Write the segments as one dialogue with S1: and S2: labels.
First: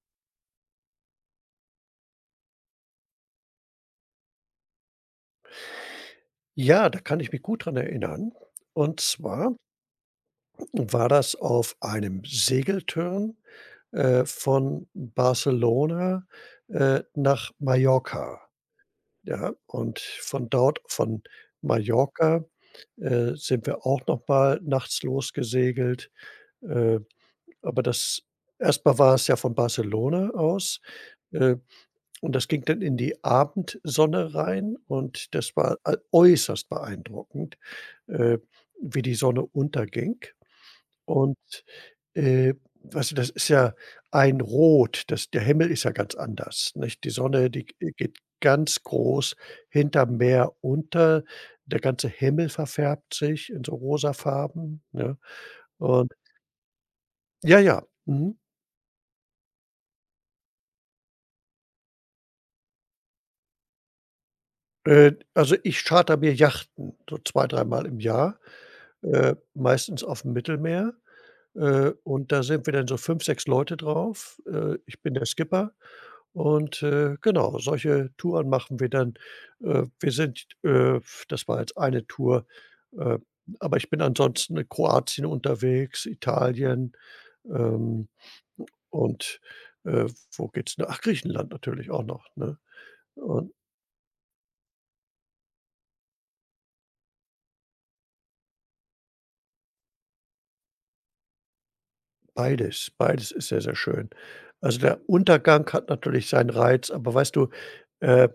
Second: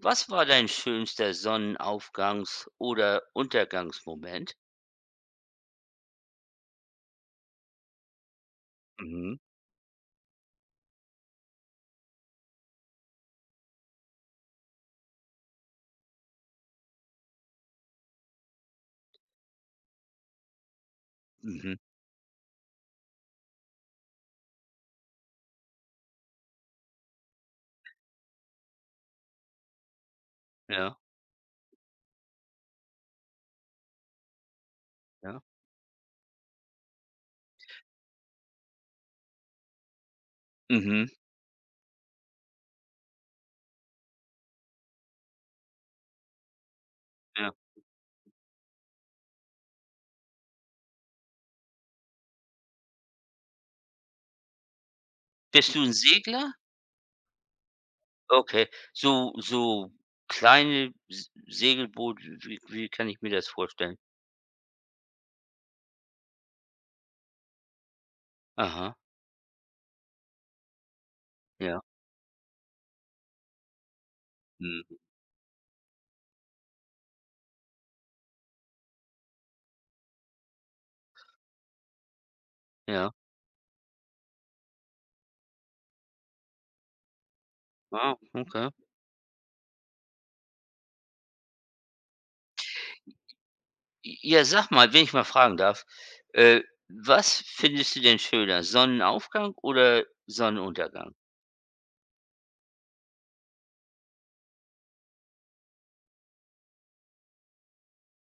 S1: Was war dein schönster Sonnenaufgangs oder Untergangsmoment?
S2: Ja, da kann ich mich gut dran erinnern. Und
S1: Mhm.
S2: zwar war das auf einem Segeltörn, von Barcelona, nach Mallorca, ja? Und von dort von
S1: Mhm.
S2: Mallorca, sind wir auch noch mal nachts losgesegelt. Äh, aber das erstmal war es ja von Barcelona aus,
S1: Ja,
S2: äh und das ging dann in die Abendsonne rein und
S1: ja.
S2: das war a äußerst beeindruckend, äh, wie die Sonne unterging.
S1: Mhm.
S2: Und, äh, weißt du, das ist ja ein Rot, das der Himmel ist ja ganz anders, nicht? Die Sonne,
S1: Ja.
S2: die g geht ganz groß hinterm Meer unter. Der ganze Himmel verfärbt sich in so rosa Farben, ne?
S1: Bist du ein
S2: Und
S1: Segler?
S2: ja, ja, mhm.
S1: Okay, so kleine S Segelboot, wie kann ich mir das vorstellen?
S2: Also, ich chartere mir Yachten so zwei dreimal im Jahr,
S1: Aha,
S2: meistens aufm Mittelmeer,
S1: ja.
S2: und da sind wir dann so 5 6 Leute drauf.
S1: Mhm.
S2: Ich bin der Skipper und, genau, solche Touren machen wir dann. Wir sind Das war jetzt eine Tour,
S1: Ja.
S2: äh, aber ich bin ansonsten in Kroatien unterwegs, Italien, ähm,
S1: Ah, okay.
S2: und, äh, wo geht's denn? Ach, Griechenland natürlich auch noch, ne? Und
S1: Ja, sag mal, wenn ich mal fragen darf, äh, was findest du denn schöner, Sonnenaufgang oder Sonnenuntergang?
S2: Beides, beides ist sehr, sehr schön. Also, der Untergang hat natürlich seinen Reiz, aber weißt du, äh,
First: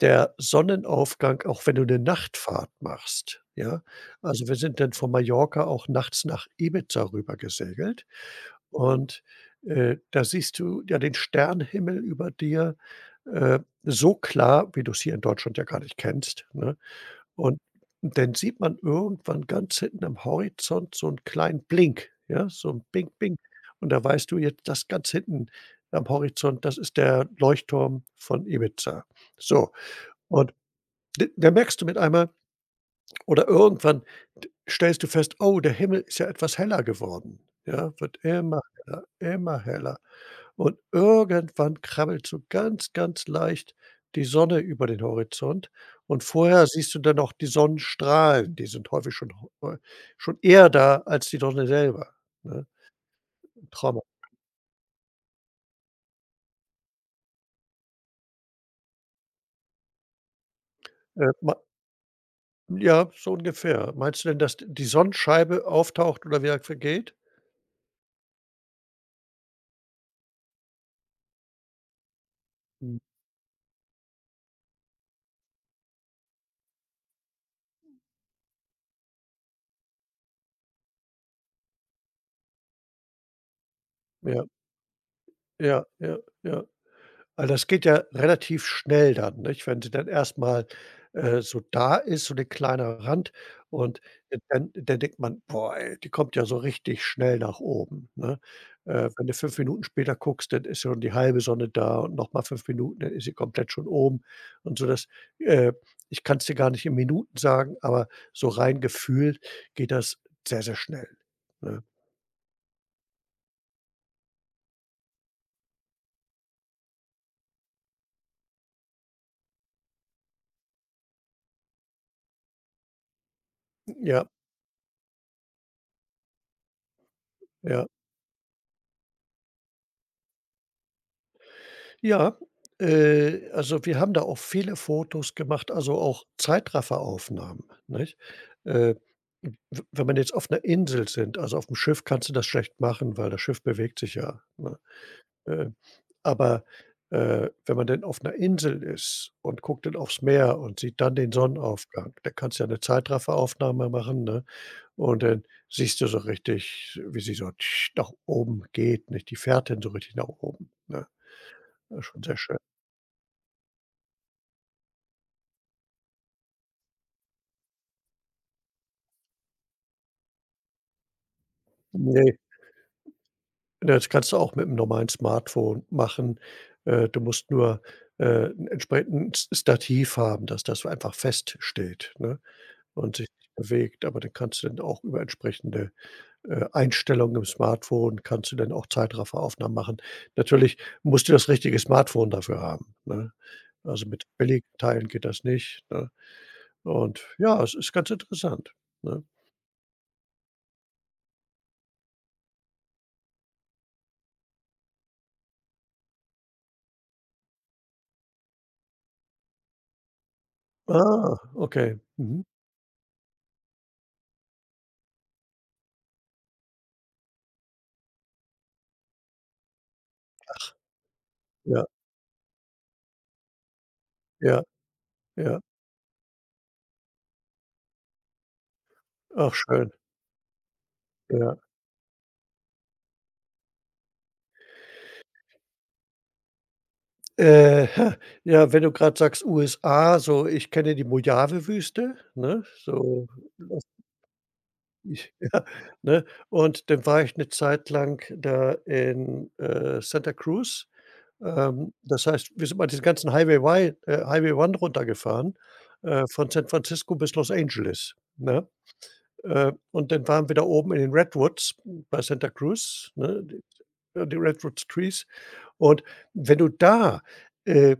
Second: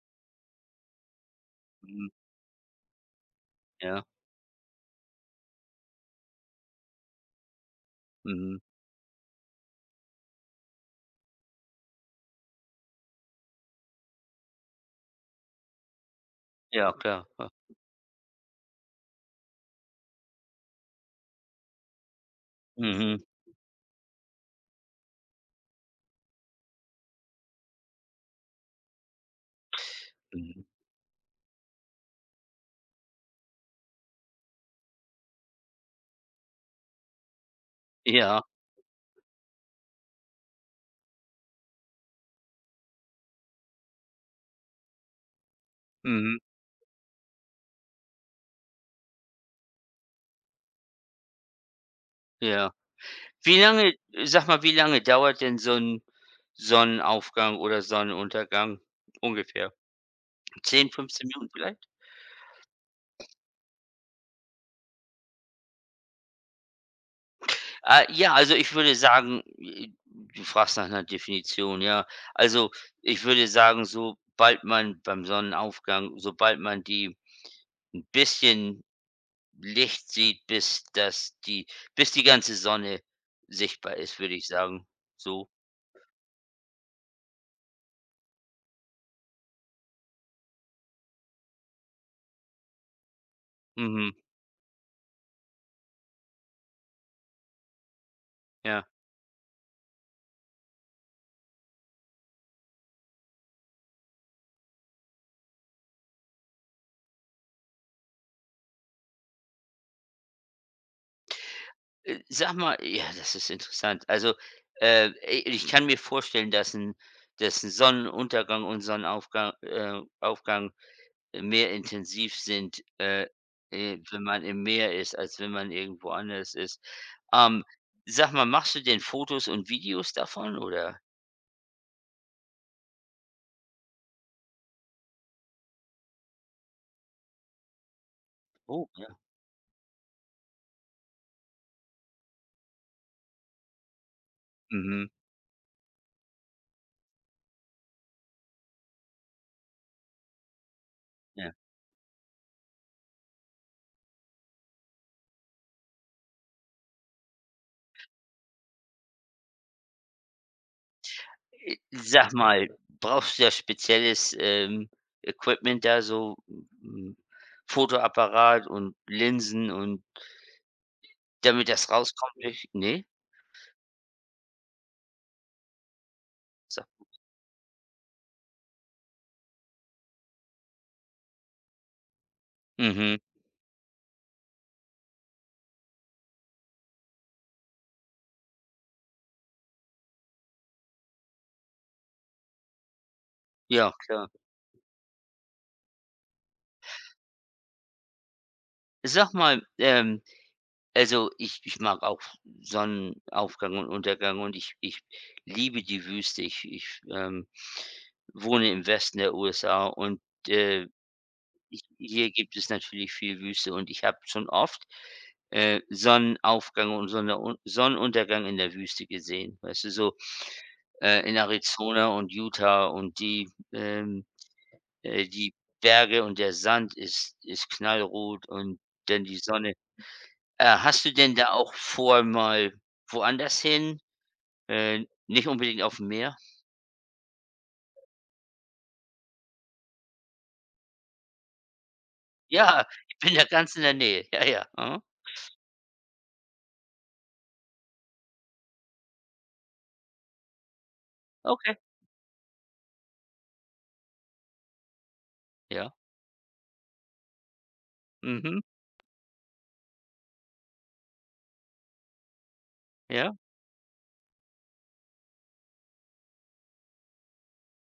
S2: der Sonnenaufgang, auch wenn du eine
S1: Mhm.
S2: Nachtfahrt machst, ja?
S1: Ja.
S2: Also, wir sind dann von Mallorca auch nachts nach Ibiza rüber gesegelt
S1: Mhm.
S2: und, da siehst du ja den Sternenhimmel über dir, äh, so klar, wie du es hier in Deutschland ja gar nicht kennst, ne?
S1: Ja, klar, klar.
S2: Und dann sieht man irgendwann ganz hinten am Horizont so 'n kleinen Blink, ja, so 'n Bing,
S1: Mhm,
S2: Bing. Und da weißt du jetzt, das ganz hinten am Horizont, das ist der Leuchtturm von Ibiza. So, und
S1: mhm.
S2: d da merkst du mit einmal oder irgendwann d stellst du fest: „Oh, der Himmel ist ja etwas heller geworden.“ Ja, wird
S1: Ja.
S2: immer heller, immer heller. Und irgendwann krabbelt so ganz, ganz leicht die Sonne über den Horizont. Und
S1: Mhm,
S2: vorher siehst du dann noch die Sonnenstrahlen. Die sind häufig schon ho schon eher da als die Sonne selber,
S1: ja.
S2: ne?
S1: Wie lange
S2: Trauma.
S1: Sag mal, wie lange dauert denn so ein Sonnenaufgang oder Sonnenuntergang ungefähr? 10, 15 Minuten
S2: Ma
S1: vielleicht?
S2: Ja, so ungefähr. Meinst du denn, dass die Sonnenscheibe auftaucht oder wieder vergeht?
S1: Ah, ja, also, ich würde sagen, du fragst nach einer Definition, ja. Also,
S2: Mhm.
S1: ich würde sagen, sobald man die ein bisschen Licht sieht, bis die ganze Sonne sichtbar ist, würde
S2: Ja,
S1: ich sagen, so.
S2: ja, ja, ja. Weil das geht ja relativ schnell dann, nicht? Wenn sie dann erstmal so da ist, so 'ne kleiner Rand und
S1: Mhm,
S2: dann denkt man: „Boah, ey, die kommt ja so richtig schnell nach oben“, ne?
S1: ja.
S2: Wenn du 5 Minuten später guckst, dann ist ja schon die halbe Sonne da und noch mal 5 Minuten, dann ist sie komplett schon oben und so das äh, ich kann's dir gar nicht in Minuten sagen, aber so rein gefühlt geht das sehr, sehr schnell, ne?
S1: Sag mal, ja, das ist interessant. Also, i ich kann mir vorstellen, dass 'n Sonnenuntergang und Sonnenaufgang, Aufgang mehr intensiv sind, wenn
S2: Ja,
S1: man im Meer ist, als wenn man irgendwo anders ist. Ähm,
S2: ja.
S1: Sag mal, machst du denn Fotos und Videos davon oder?
S2: Ja, also wir haben da auch viele Fotos gemacht, also auch Zeitrafferaufnahmen, nicht?
S1: Oh,
S2: Äh,
S1: ja.
S2: w Wenn man jetzt auf einer Insel sind, also auf dem Schiff kannst du das schlecht machen, weil das Schiff bewegt sich ja, ne?
S1: Mhm,
S2: Äh, aber, wenn man denn auf einer Insel ist und guckt dann aufs Meer und sieht dann den
S1: ja.
S2: Sonnenaufgang, da kannst du ja eine Zeitrafferaufnahme machen, ne? Und dann siehst du so richtig, wie sie so tsch, nach oben geht, nicht? Die fährt dann so richtig nach oben, ne? Das ist schon
S1: Sag
S2: sehr schön.
S1: mal, brauchst du da spezielles, Equipment da so, Fotoapparat und Linsen und damit das
S2: Ne.
S1: rauskommt ich, ne?
S2: Ja, das kannst du auch mit mit'm normalen Smartphone machen.
S1: So.
S2: Du musst nur, 'n entsprechendes Stativ haben, dass das einfach feststeht, ne, und
S1: Mhm.
S2: sich nicht bewegt. Aber dann kannst du dann auch über entsprechende, Einstellungen im Smartphone kannst du dann auch Zeitrafferaufnahmen machen. Natürlich musst du das richtige Smartphone dafür haben, ne?
S1: Ja,
S2: Also, mit
S1: klar.
S2: billigen Teilen geht das nicht, ne? Und ja, es ist ganz interessant, ne?
S1: Sag mal, also ich mag auch Sonnenaufgang und Untergang und ich liebe die Wüste. Ich wohne im Westen der USA und, äh,
S2: Ah,
S1: ich
S2: okay.
S1: hier
S2: Mhm.
S1: gibt es natürlich viel Wüste und ich habe schon oft, Sonnenaufgang und Sonnenuntergang in der Wüste gesehen. Weißt du, so, in
S2: Ja,
S1: Arizona und Utah und
S2: ja,
S1: Die
S2: ja.
S1: Berge und der Sand ist knallrot und dann die
S2: Ach
S1: Sonne.
S2: schön,
S1: Hast du denn da
S2: ja.
S1: auch vor, mal woanders hin? Nicht unbedingt aufm Meer?
S2: Äh, ja, wenn du gerade sagst USA, so ich kenne die Mojave-Wüste, ne?
S1: Ja, ich
S2: So,
S1: bin da ganz in
S2: was
S1: der Nähe. Ja, ja. Mhm.
S2: ich ja, ne? Und dann war ich eine Zeit lang da in, Santa Cruz.
S1: Okay.
S2: Das heißt, wir sind mal diesen ganzen Highway One runtergefahren,
S1: Ja.
S2: von San Francisco bis Los Angeles,
S1: Mhm.
S2: ne? Und dann waren wir da oben in den Redwoods bei Santa Cruz,
S1: Ja.
S2: ne? Die Redwood Trees. Und wenn du da, äh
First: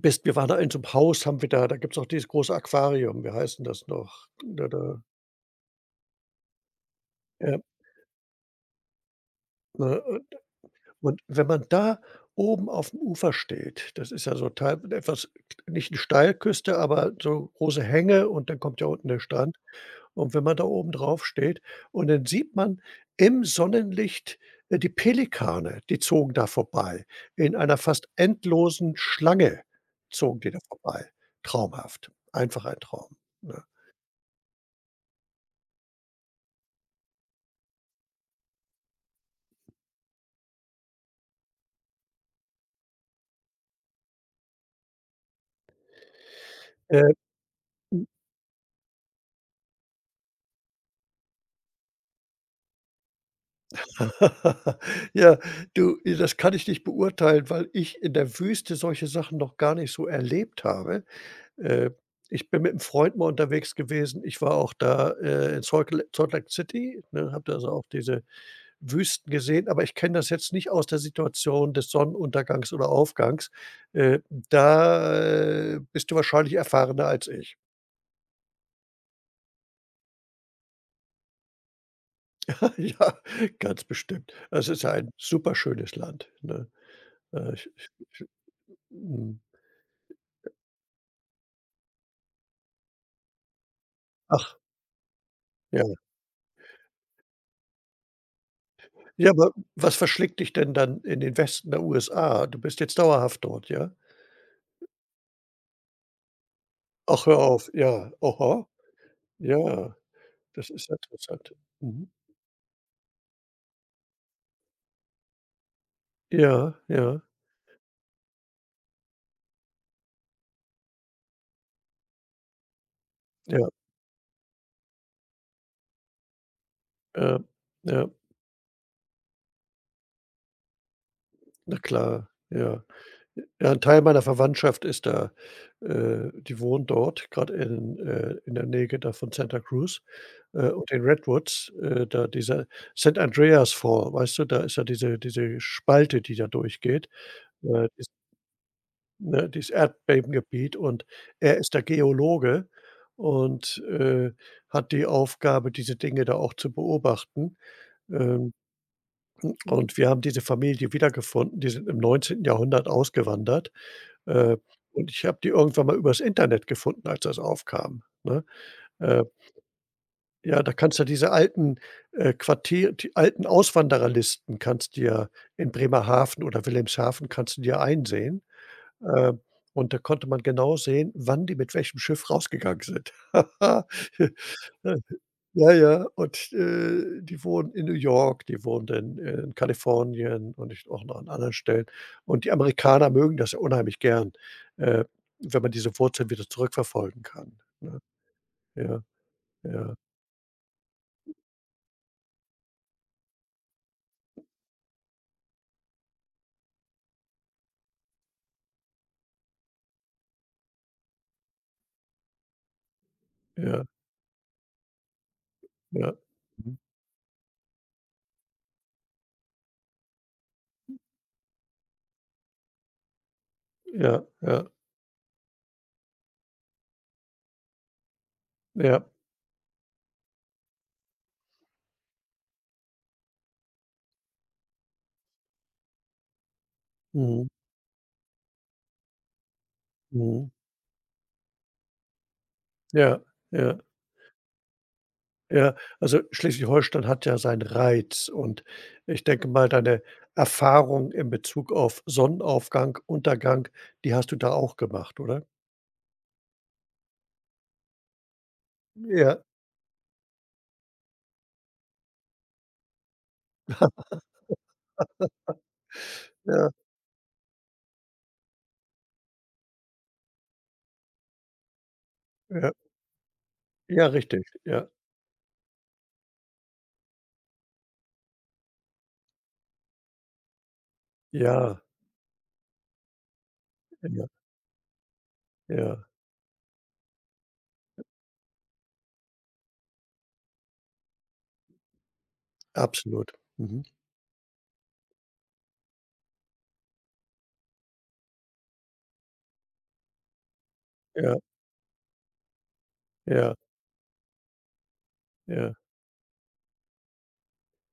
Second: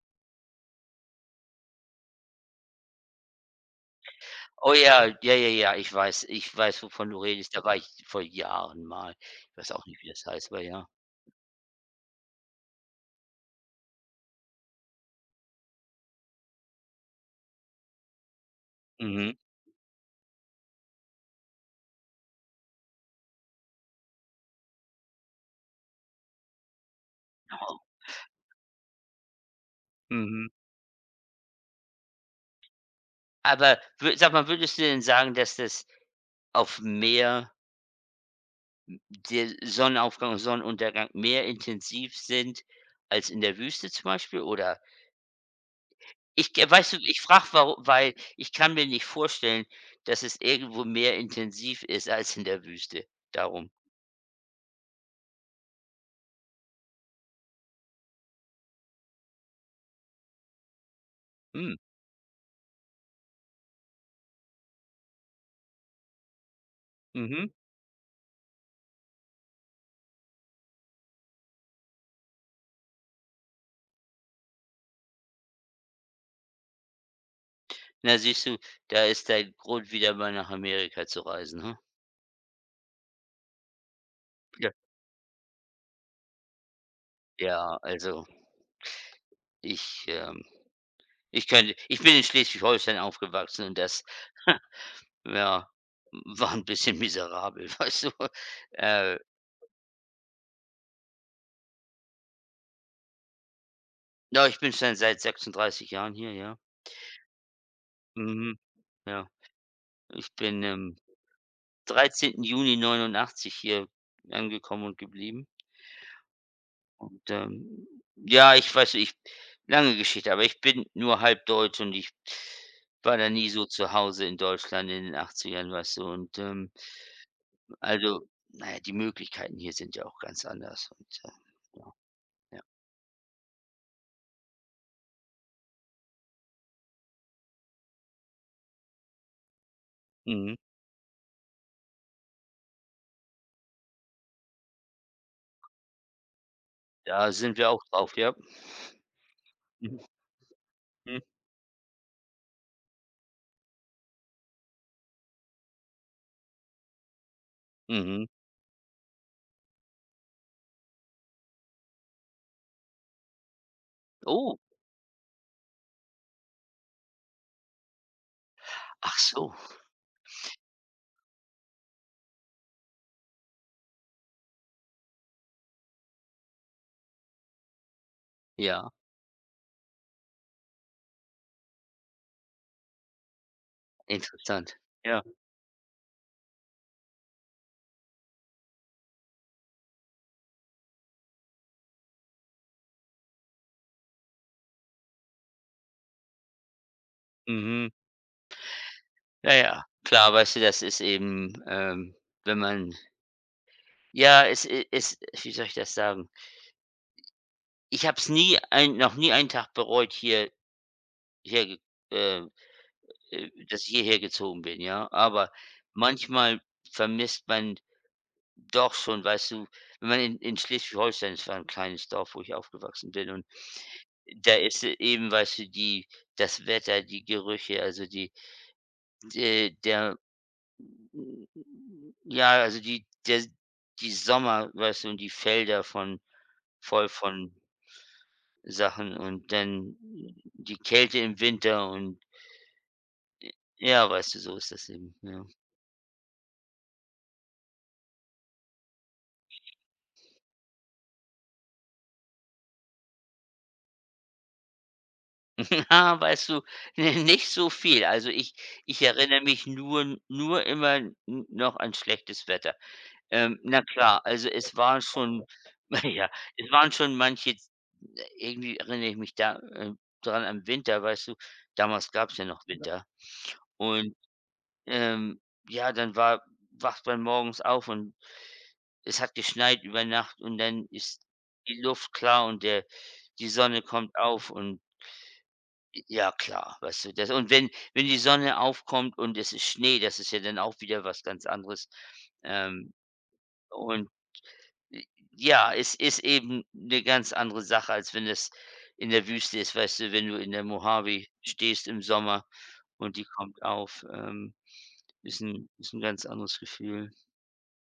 S2: best. Wir waren da in so 'nem Haus haben wir da gibt's auch dieses große Aquarium, wie heißt 'n das noch? Da
S1: Oh,
S2: da
S1: ja, ja, ja, ja, ich weiß, wovon du redest.
S2: ja,
S1: Da war ich vor Jahren mal. Ich weiß auch
S2: ne,
S1: nicht, wie das heißt, aber ja.
S2: und wenn man da oben aufm Ufer steht, das ist ja so teil etwas nicht 'ne Steilküste, aber so große Hänge und dann kommt ja unten der
S1: Mhm.
S2: Strand. Und wenn man da oben drauf steht und dann sieht man im Sonnenlicht, die Pelikane, die zogen da vorbei. In einer fast endlosen Schlange zogen
S1: Mhm.
S2: die da vorbei. Traumhaft, einfach ein Traum, ne?
S1: Aber wür sag mal, würdest du denn sagen, dass das aufm Meer der Sonnenaufgang und Sonnenuntergang mehr intensiv sind als in der Wüste zum Beispiel? Oder ich g weißt du, ich frage, warum, weil ich kann mir nicht vorstellen, dass es irgendwo mehr intensiv ist als in der Wüste. Darum.
S2: Ja, du, das kann ich nicht beurteilen, weil ich in der Wüste solche Sachen noch gar nicht so erlebt habe.
S1: Hm,
S2: Äh, Ich bin mit einem Freund mal unterwegs gewesen. Ich war auch da, in Salt Lake City, ne, habe
S1: mhm.
S2: da also auch diese Wüsten gesehen, aber ich kenne das jetzt nicht aus der Situation des Sonnenuntergangs oder Aufgangs. Da, bist du wahrscheinlich erfahrener als ich.
S1: Na, siehst du, da ist dein Grund, wieder mal nach Amerika zu reisen, ha?
S2: Ja, ganz bestimmt. Es
S1: Ja.
S2: ist ja ein super schönes Land, ne? Ich
S1: Ja,
S2: ich ich
S1: also
S2: mhm.
S1: ich, ähm ich bin in Schleswig-Holstein aufgewachsen, und das,
S2: Ach.
S1: ja, war ein bisschen miserabel, weißt du? Äh
S2: Ja, aber was verschlägt dich denn dann in den Westen der USA? Du bist jetzt dauerhaft dort, ja?
S1: Ja, ich bin schon seit 36 Jahren hier, ja.
S2: Ach, hör auf, ja.
S1: Mhm,
S2: Aha,
S1: ja.
S2: ja,
S1: Ich bin
S2: das ist ja
S1: am
S2: interessant. Mhm.
S1: 13. Juni 89 hier angekommen und geblieben.
S2: Ja, ja,
S1: Und, ja, ich weiß, ich lange Geschichte, aber ich bin nur halb deutsch und ich war da nie so
S2: ja,
S1: zu Hause in Deutschland in den 80ern, weißt du? Und,
S2: ja, ja,
S1: also, naja, die Möglichkeiten hier sind ja auch ganz anders und,
S2: na
S1: ja,
S2: klar,
S1: ja.
S2: ja. Ja, 'n Teil meiner Verwandtschaft ist da, die wohnt dort, gerade in der Nähe da von Santa Cruz,
S1: Mhm.
S2: und den Redwoods, da dieser San Andreas Fall, weißt du, da ist ja diese Spalte, die da durchgeht,
S1: Da sind wir auch
S2: äh
S1: drauf, ja.
S2: Ne, dieses
S1: Mhm,
S2: Erdbebengebiet und
S1: mhm,
S2: er ist der Geologe und, hat die Aufgabe, diese Dinge da auch zu beobachten.
S1: mhm.
S2: Ähm, und wir haben diese Familie wiedergefunden, die sind im neunzehnten Jahrhundert ausgewandert, äh,
S1: Oh,
S2: und ich habe die irgendwann mal übers Internet gefunden, als das aufkam, ne?
S1: ach
S2: Äh,
S1: so,
S2: ja, da kannst du diese alten, Quartier die alten Auswandererlisten kannst du ja in Bremerhaven oder Wilhelmshaven kannst du dir einsehen.
S1: ja.
S2: Äh, und da konnte man genau sehen, wann die mit welchem Schiff rausgegangen sind.
S1: Interessant. Ja.
S2: Ja, ja, und, die wohnen in New York, die wohnt in Kalifornien und ich auch noch an anderen Stellen. Und die Amerikaner mögen das ja unheimlich gern, äh, wenn man diese Wurzeln wieder zurückverfolgen kann,
S1: Mhm.
S2: ne? Ja,
S1: Ja, ja.
S2: ja,
S1: Klar, weißt du, das ist eben, wenn man ja, es, wie soll ich das sagen? Ich habe es nie ein noch nie einen Tag bereut, hier hier ge äh, dass
S2: ja,
S1: ich hierher gezogen bin, ja? Aber
S2: ja.
S1: manchmal
S2: Mhm.
S1: vermisst man doch schon, weißt du, wenn man in Schleswig-Holstein, es war ein kleines Dorf, wo ich aufgewachsen bin, und
S2: Ja,
S1: da
S2: ja,
S1: ist e eben, weißt du, die das Wetter, die Gerüche, also die,
S2: ja.
S1: äh, der ja, also die Sommer, weißt du, und die Felder von voll
S2: Mhm,
S1: von Sachen und dann
S2: mhm.
S1: die Kälte im Winter und
S2: Ja, ja.
S1: ja, weißt du, so ist das eben, ja.
S2: Ja, also Schleswig-Holstein hat ja seinen Reiz und ich denke mal, deine Erfahrung in Bezug auf Sonnenaufgang, Untergang, die hast du da auch gemacht, oder?
S1: Weißt du, nicht so viel. Also, ich
S2: Ja,
S1: erinnere mich nur immer n noch an schlechtes Wetter. Na klar, also es war schon, ja,
S2: ja,
S1: es waren schon manche, irgendwie erinnere ich mich da, dran am Winter, weißt du? Damals gab's ja noch
S2: ja,
S1: Winter,
S2: ja,
S1: und
S2: richtig. Ja,
S1: Ähm, ja, dann war wacht man morgens auf und es hat geschneit über Nacht und dann ist die
S2: ja,
S1: Luft klar und der die Sonne kommt
S2: ja,
S1: auf und
S2: ja,
S1: ja, klar, weißt du, das, und wenn die Sonne aufkommt und es ist Schnee, das ist ja dann auch wieder was ganz anderes. Ähm,
S2: absolut. Mhm.
S1: und j Ja, es ist eben eine ganz andere Sache, als wenn es in der Wüste ist, weißt du, wenn du in der Mojave
S2: Ja,
S1: stehst im Sommer und die
S2: ja,
S1: kommt auf, ist
S2: ja,
S1: ein ganz anderes Gefühl.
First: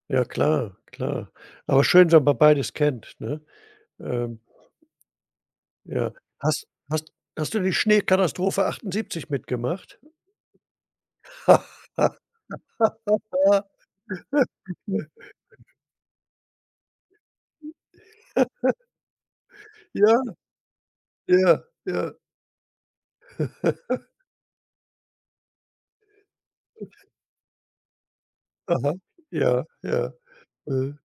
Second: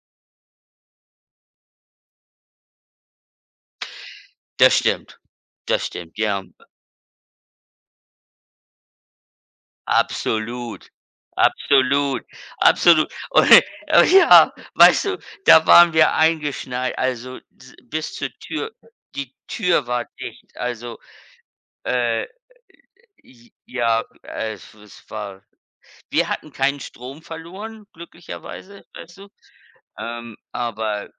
S2: ja, klar, klar. Aber schön, wenn man beides kennt, ne? Ähm,
S1: Das stimmt. Das
S2: ja.
S1: stimmt, ja.
S2: Hast hast hast du die Schneekatastrophe 78 mitgemacht?
S1: Absolut. Absolut, absolut. Und ja, weißt du, da waren wir eingeschneit, also s bis zur Tür. Die Tür war
S2: Ja.
S1: dicht, also,
S2: Ja, ja.
S1: äh, j ja, es war wir hatten keinen Strom verloren, glücklicherweise,
S2: Aha.
S1: weißt du?
S2: Ja, ja, mhm,
S1: Aber,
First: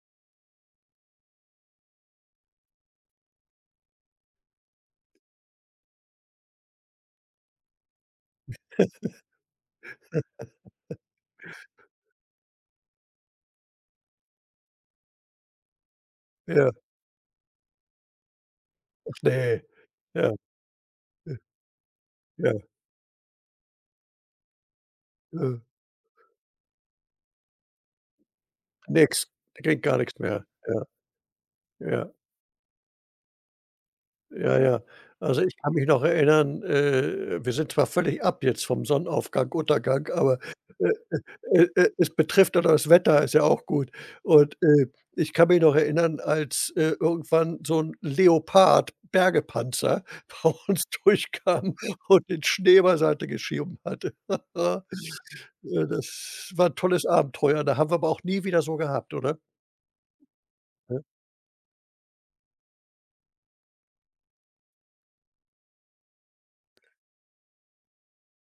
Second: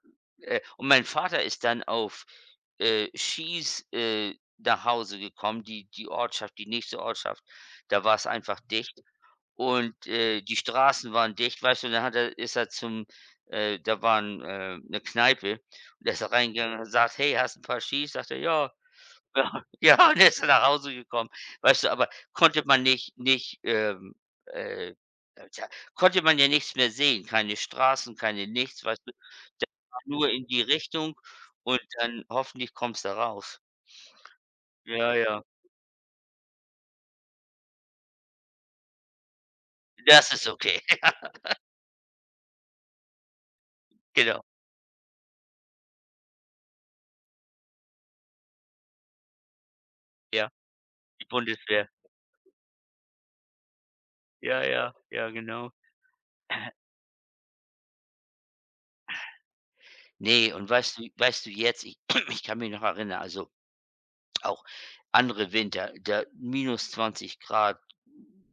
S1: und mein Vater ist dann auf, Skis, nach Hause gekommen, die nächste Ortschaft. Da war es einfach dicht. Und, die Straßen waren dicht, weißt du, und dann hat er ist er zum, da waren, 'ne Kneipe, und da ist er
S2: ja.
S1: reingegangen und hat gesagt: „Hey, hast ein paar Schis?" Sagt er: „Ja,
S2: Ach
S1: ja,
S2: ne,
S1: ja." Und dann
S2: ja,
S1: ist dann nach Hause gekommen.
S2: äh,
S1: Weißt du, aber
S2: ja,
S1: konnte man nicht, äh,
S2: äh,
S1: tja, konnte man ja nichts mehr sehen, keine Straßen, keine nichts, weißt du?
S2: nix. Der
S1: Da
S2: kriegt gar
S1: war
S2: nichts
S1: nur
S2: mehr.
S1: in die Richtung und
S2: Ja, ja,
S1: dann hoffentlich kommst du raus.
S2: ja, ja.
S1: Ja,
S2: Also,
S1: ja.
S2: ich kann mich noch erinnern, wir sind zwar völlig ab jetzt vom Sonnenaufgang, Untergang,
S1: Das
S2: aber,
S1: ist okay,
S2: äh, es betrifft ja das Wetter, ist ja auch gut.
S1: genau,
S2: Und, ich kann mich noch erinnern, als, irgendwann so ein Leopard-Bergepanzer
S1: ja,
S2: bei uns
S1: die
S2: durchkam
S1: Bundeswehr.
S2: und den Schnee beiseite geschoben hatte.
S1: Ja, ja, ja, genau.
S2: Das war 'n tolles Abenteuer, da haben wir aber auch nie wieder so gehabt, oder?
S1: Nee, und weißt
S2: Ne?
S1: du weißt du jetzt, ich ich kann mich noch erinnern, also auch andere Winter, da minus 20 Grad,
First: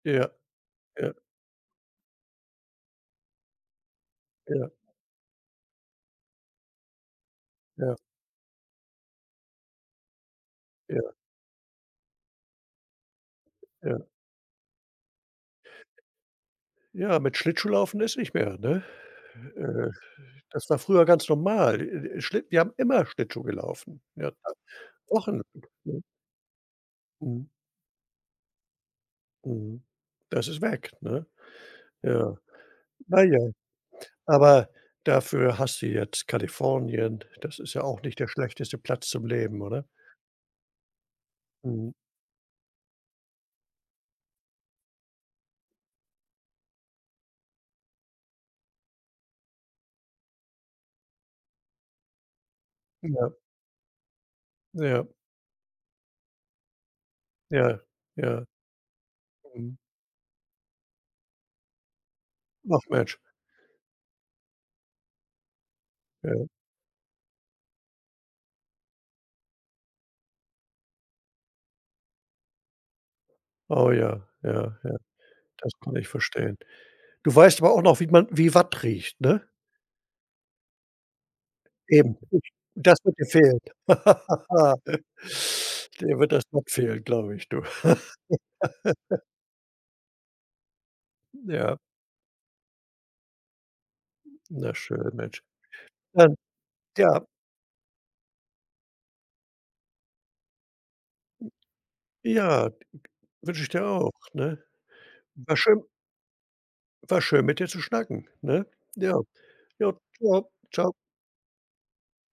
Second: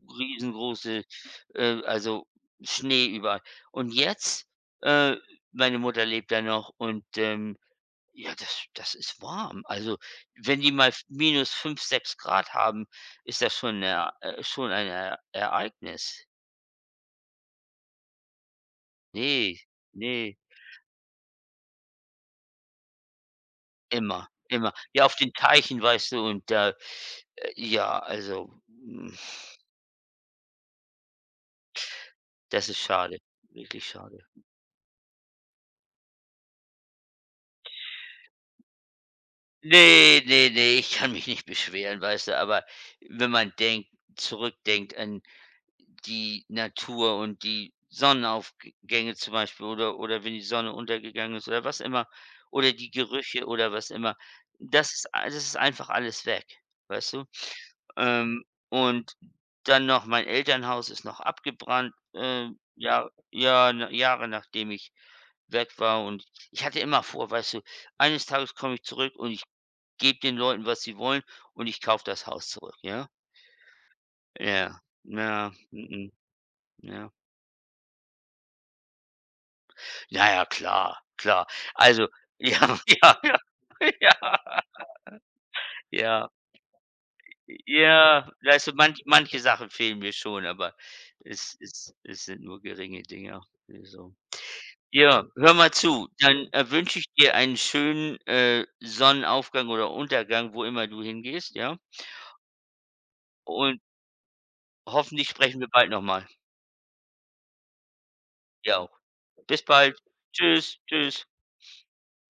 S2: Ja,
S1: riesengroße,
S2: ja,
S1: also Schnee überall. Und jetzt,
S2: ja,
S1: äh, meine Mutter lebt da noch und,
S2: ja,
S1: ja, das ist warm. Also, wenn die mal f
S2: ja,
S1: minus 5 6 Grad haben, ist das
S2: ja.
S1: schon ein E Ereignis.
S2: Ja, mit Schlittschuhlaufen ist nicht mehr, ne?
S1: Nee,
S2: Äh,
S1: nee.
S2: Das war früher ganz normal. Schlitt Wir haben immer Schlittschuh gelaufen.
S1: Immer,
S2: Ja, da
S1: immer. Ja, auf den
S2: wochenlang,
S1: Teichen,
S2: ne?
S1: weißt du, und da,
S2: Mhm,
S1: ja, also,
S2: mhm. Das ist weg, ne? Ja.
S1: das ist schade,
S2: Na ja,
S1: wirklich schade.
S2: aber dafür hast du jetzt Kalifornien. Das ist ja auch nicht der schlechteste Platz zum Leben, oder?
S1: Ne, ne, ne, ich kann mich nicht
S2: Mhm.
S1: beschweren, weißt du, aber wenn man denkt zurückdenkt an die Natur und die Sonnenaufgänge zum Beispiel, oder wenn die Sonne untergegangen ist oder was immer, oder die
S2: Ja,
S1: Gerüche oder was immer.
S2: ja,
S1: Das ist einfach alles weg, weißt du?
S2: ja,
S1: Ähm,
S2: ja.
S1: und
S2: Mhm.
S1: dann noch mein Elternhaus ist noch abgebrannt,
S2: Ach
S1: Jahr
S2: Mensch,
S1: ja, na, Jahre nachdem ich weg war, und
S2: ja.
S1: ich hatte immer vor, weißt du, eines Tages komme ich zurück und ich gebe den Leuten, was sie wollen und ich kaufe das Haus zurück, ja?
S2: Oh ja, ja,
S1: Ja,
S2: ja.
S1: ja,
S2: Das kann ich
S1: mhm,
S2: verstehen.
S1: ja.
S2: Du weißt aber auch noch, wie man wie Watt riecht, ne?
S1: Ja, ja, klar, klar. Also,
S2: Eben.
S1: ja,
S2: Das wird
S1: ja,
S2: dir fehlen.
S1: ja, ja,
S2: Dir
S1: ja,
S2: wird das Watt fehlen, glaube ich, du.
S1: ja. Weißt du, manche Sachen fehlen mir schon, aber es
S2: Ja,
S1: es es sind nur geringe Dinge, also.
S2: na schön,
S1: Ja,
S2: Mensch.
S1: hör mal zu,
S2: Dann
S1: dann, wünsche ich
S2: Ja,
S1: dir einen schönen, Sonnenaufgang oder Untergang, wo immer du hingehst, ja?
S2: ja, wünsche ich
S1: Und
S2: dir auch, ne?
S1: hoffentlich
S2: War
S1: sprechen wir
S2: schön
S1: bald noch mal.
S2: War schön, mit dir zu schnacken, ne?
S1: Dir auch.
S2: Ja,
S1: Bis
S2: ja,
S1: bald.
S2: ciao.
S1: Tschüss,
S2: Tschau.
S1: tschüss.